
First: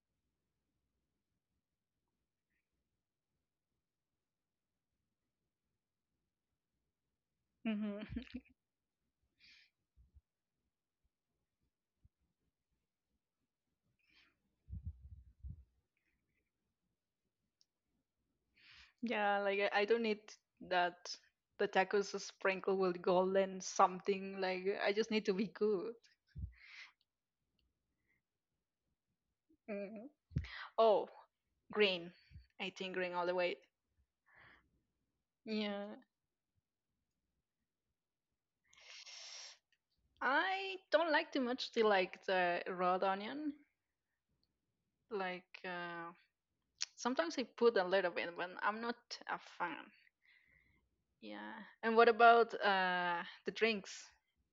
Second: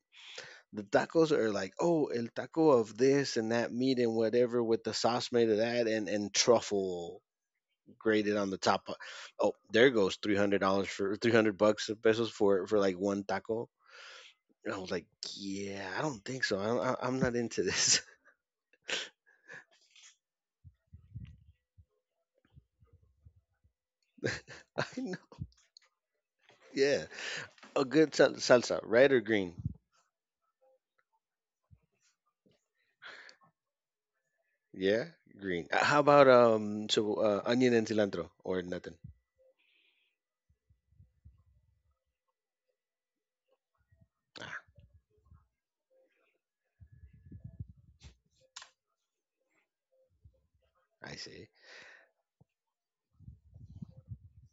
Speaker 1: The tacos are like, oh, el taco of this and that meat and whatever with the sauce made of that and truffle
Speaker 2: Hmm.
Speaker 1: graded on
Speaker 2: [laughs]
Speaker 1: the top. Oh, there goes $300 for 300 bucks, pesos, for like one taco. And I was like, yeah, I don't think so. I don't, I'm not into this.
Speaker 2: Yeah, like I don't need that. The tacos are sprinkled with gold and something. Like
Speaker 1: [laughs] I
Speaker 2: I just
Speaker 1: know.
Speaker 2: need to be good.
Speaker 1: Yeah, a good salsa, red or green?
Speaker 2: Hmm. Oh, green. I think green all the way.
Speaker 1: Yeah, green.
Speaker 2: Yeah.
Speaker 1: How about so onion and cilantro or nothing?
Speaker 2: I don't like too much the like the raw onion. Like sometimes I put a little bit, but I'm not a fan.
Speaker 1: I see.
Speaker 2: Yeah. And what about the drinks?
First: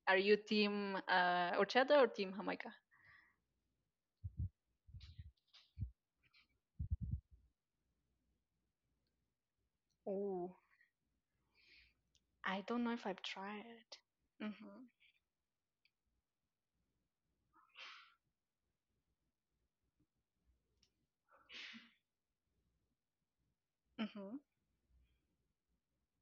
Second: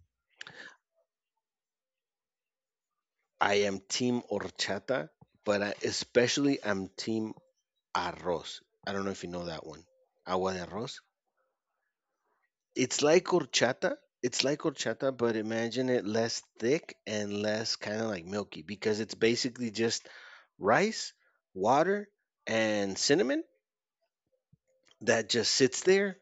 Speaker 2: Are you team horchata or team jamaica?
Speaker 1: I am team horchata, but especially I'm team arroz. I don't know if you know that one. Agua
Speaker 2: Oh,
Speaker 1: de arroz.
Speaker 2: I don't know
Speaker 1: It's
Speaker 2: if I've
Speaker 1: like
Speaker 2: tried.
Speaker 1: horchata. It's like
Speaker 2: Mm-hmm.
Speaker 1: horchata, but imagine it less thick and less kind of like milky because it's basically just rice, water, and cinnamon
Speaker 2: Mm-hmm.
Speaker 1: that just sits there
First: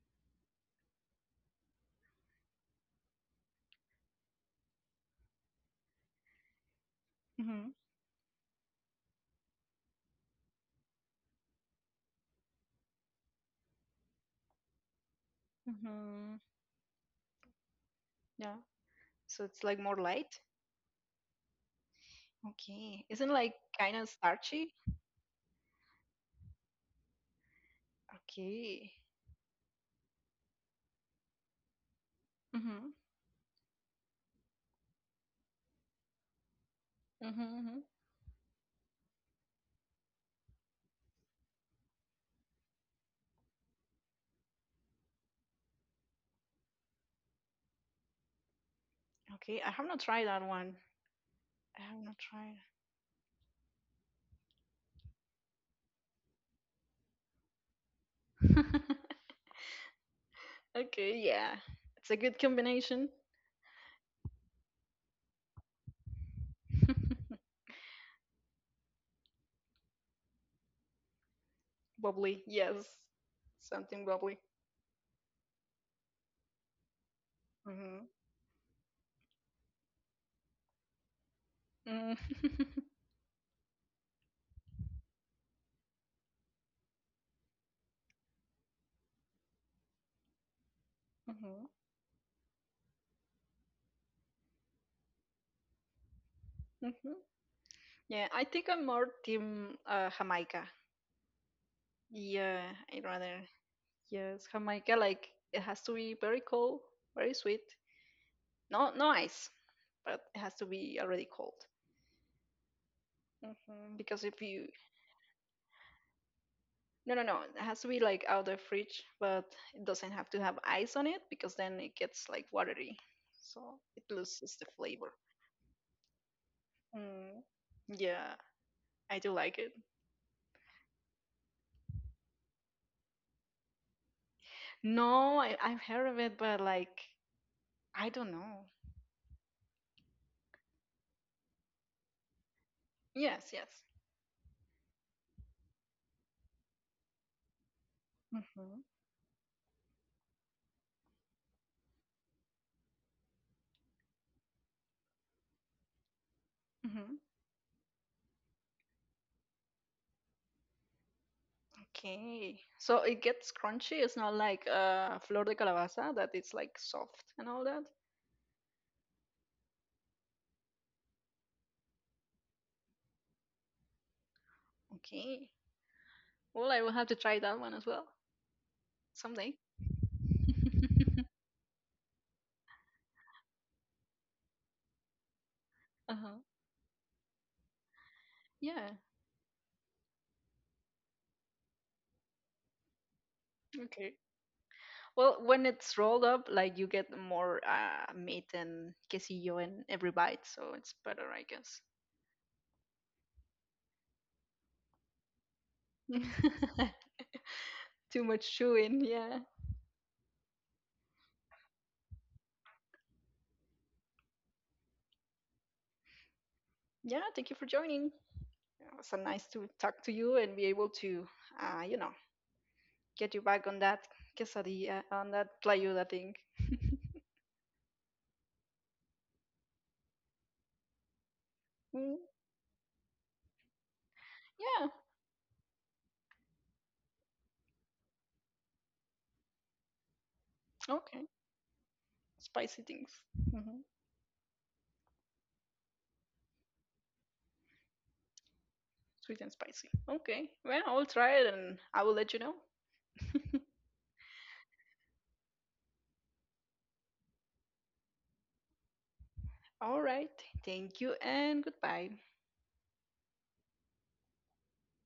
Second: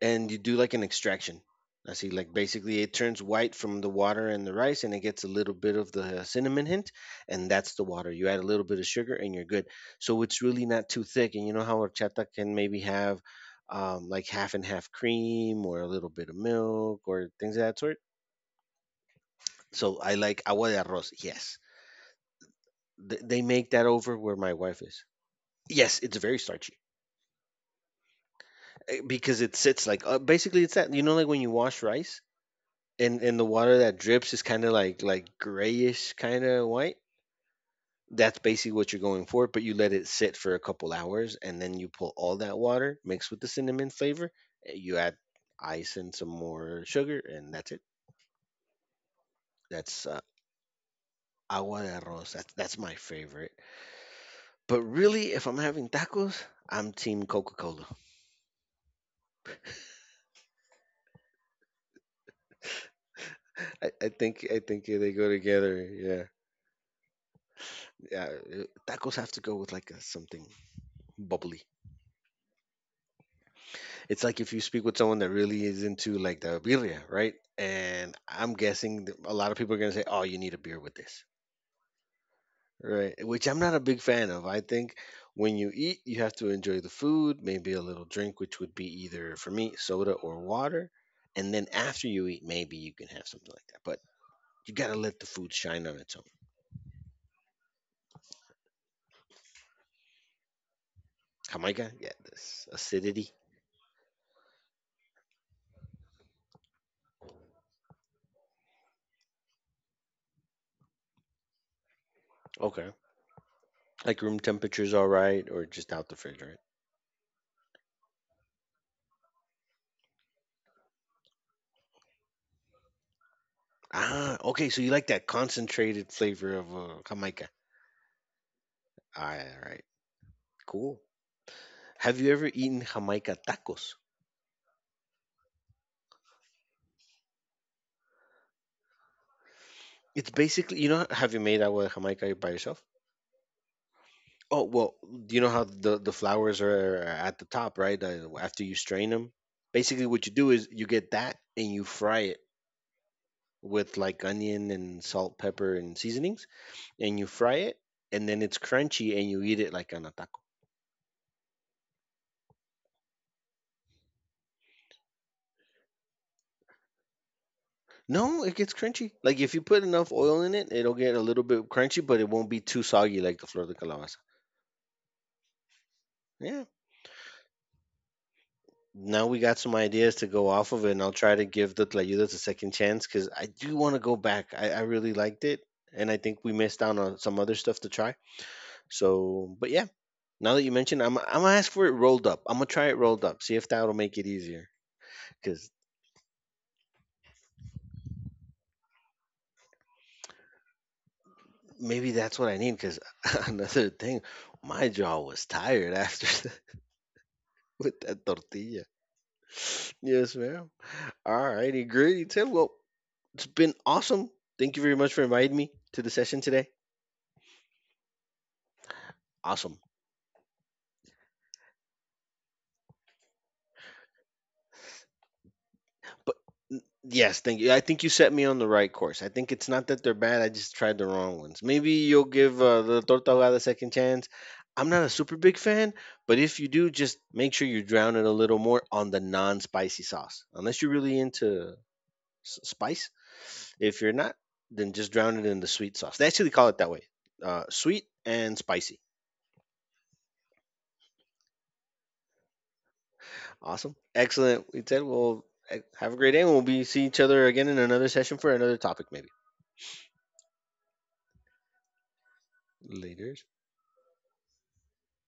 Speaker 1: and you do like an extraction. I see, like basically, it turns white from the water and the rice, and it gets a little bit of the cinnamon hint, and
Speaker 2: Mm-hmm.
Speaker 1: that's the water. You add a little bit of sugar, and you're good. So it's really not too thick. And you know how horchata can maybe have like half and half cream, or a little bit
Speaker 2: Mm-hmm.
Speaker 1: of milk, or things of that sort.
Speaker 2: Yeah. So it's like more
Speaker 1: So I
Speaker 2: light.
Speaker 1: like agua de arroz. Yes,
Speaker 2: Okay.
Speaker 1: Th-
Speaker 2: Isn't
Speaker 1: they
Speaker 2: like
Speaker 1: make that
Speaker 2: kind of
Speaker 1: over where my
Speaker 2: starchy?
Speaker 1: wife is. Yes, it's very starchy,
Speaker 2: Okay.
Speaker 1: because it sits like, basically it's that, you know, like when you wash rice,
Speaker 2: Mm-hmm.
Speaker 1: and the water that drips is kind of like grayish, kind of white.
Speaker 2: Mm-hmm. Mm-hmm.
Speaker 1: That's basically what you're going for, but you let it sit for a couple hours and then you pull all that water mixed with the cinnamon flavor. You add ice and some more sugar, and that's it.
Speaker 2: Okay. I have not
Speaker 1: That's
Speaker 2: tried that one.
Speaker 1: Agua
Speaker 2: I
Speaker 1: de
Speaker 2: have not
Speaker 1: arroz, that's,
Speaker 2: tried.
Speaker 1: that's my favorite. But really, if I'm having tacos, I'm team coca-cola.
Speaker 2: [laughs] Okay. Yeah. It's a good combination.
Speaker 1: I think they go together, yeah,
Speaker 2: [laughs]
Speaker 1: yeah. Tacos have to go with like something bubbly.
Speaker 2: Wobbly, yes. Something
Speaker 1: It's
Speaker 2: wobbly.
Speaker 1: like if you speak with someone that really is into like the birria, right?
Speaker 2: Hmm.
Speaker 1: And I'm guessing that a lot of people are gonna say, "Oh, you need a beer with this,"
Speaker 2: Hmm.
Speaker 1: right? Which I'm not a big fan of. I think when you eat, you have to enjoy the food, maybe a little drink, which would be either for me soda or water, and then
Speaker 2: Hmm.
Speaker 1: after you eat, maybe you can have something like that. But you gotta let the food shine on its own.
Speaker 2: Hmm. [laughs] Yeah, I think I'm more team Jamaica.
Speaker 1: Jamaica, yeah,
Speaker 2: Yeah,
Speaker 1: this
Speaker 2: I'd
Speaker 1: acidity.
Speaker 2: rather. Yes, Jamaica, like, it has to be very cold, very sweet. No, no ice, but it has to be already cold.
Speaker 1: Okay,
Speaker 2: Hmm.
Speaker 1: like
Speaker 2: Because
Speaker 1: room
Speaker 2: if you.
Speaker 1: temperature is all right, or just out the fridge, right?
Speaker 2: No, no, no. It has to be, like, out the fridge, but it doesn't have to have ice on it because then it gets, like, watery. So it
Speaker 1: Ah,
Speaker 2: loses
Speaker 1: okay.
Speaker 2: the
Speaker 1: So you like
Speaker 2: flavor.
Speaker 1: that concentrated flavor of
Speaker 2: Mm.
Speaker 1: Jamaica?
Speaker 2: Yeah. I do like it.
Speaker 1: Alright, cool. Have you ever eaten Jamaica tacos?
Speaker 2: No, I've heard of it, but like, I don't know.
Speaker 1: It's basically, have you made agua de Jamaica by yourself?
Speaker 2: Yes, yes.
Speaker 1: Oh, well, do you know how the flowers are at the top, right? After you
Speaker 2: Hmm.
Speaker 1: strain them? Basically, what you do is you get that and you fry it with like onion and salt, pepper, and seasonings, and
Speaker 2: Hmm.
Speaker 1: you fry it, and then it's crunchy and you eat it like on a taco.
Speaker 2: Okay. So it gets crunchy. It's not like flor de calabaza that it's like soft and all that.
Speaker 1: No, it gets crunchy. Like if you put enough oil in it, it'll get a little bit crunchy, but it won't be too soggy like the flor de calabaza.
Speaker 2: Okay.
Speaker 1: Yeah,
Speaker 2: Well, I will have to try that one as well
Speaker 1: now we
Speaker 2: someday.
Speaker 1: got some ideas to go off of, and I'll try
Speaker 2: [laughs]
Speaker 1: to give the Tlayudas a second chance because I do want to go back. I really liked it, and I think
Speaker 2: Uh-huh.
Speaker 1: we missed out on some other stuff to try.
Speaker 2: Yeah.
Speaker 1: So, but yeah, now that you mentioned, I'm gonna ask for it rolled up. I'm gonna try it rolled up. See if that'll
Speaker 2: Okay.
Speaker 1: make it easier.
Speaker 2: Well, when
Speaker 1: Because
Speaker 2: it's rolled up, like you get more meat and quesillo in every bite, so it's better, I guess.
Speaker 1: maybe that's what I need. Because [laughs] another thing, my jaw was tired after [laughs]
Speaker 2: [laughs]
Speaker 1: with that
Speaker 2: Too much
Speaker 1: tortilla.
Speaker 2: chewing. Yeah.
Speaker 1: Yes, ma'am. All righty, great, Tim. Well, it's been awesome. Thank you very much for inviting me to the session today.
Speaker 2: Yeah. Thank you for joining. It was so nice to
Speaker 1: Awesome.
Speaker 2: talk to you and be able to, you know, get you back on that quesadilla, on that playuda
Speaker 1: But
Speaker 2: thing.
Speaker 1: n yes, thank you. I think you set me on the right course. I think it's not that they're bad, I just tried the wrong ones. Maybe
Speaker 2: Mm,
Speaker 1: you'll give, the torta ahogada a second chance.
Speaker 2: yeah.
Speaker 1: I'm not a super big fan, but if you do, just make sure you drown it a little more on the non-spicy sauce, unless you're really
Speaker 2: Okay.
Speaker 1: into s
Speaker 2: Spicy
Speaker 1: spice.
Speaker 2: things. Hmm.
Speaker 1: If you're not, then just drown it in the sweet sauce. They actually call it that way, sweet and spicy.
Speaker 2: Sweet and spicy. Okay. Well, I'll try it and I will let you know. [laughs]
Speaker 1: Awesome. Excellent. We said, well, have a great day, and we'll be see each other again in another session for another topic maybe.
Speaker 2: All right. Thank you and goodbye.
Speaker 1: Laters.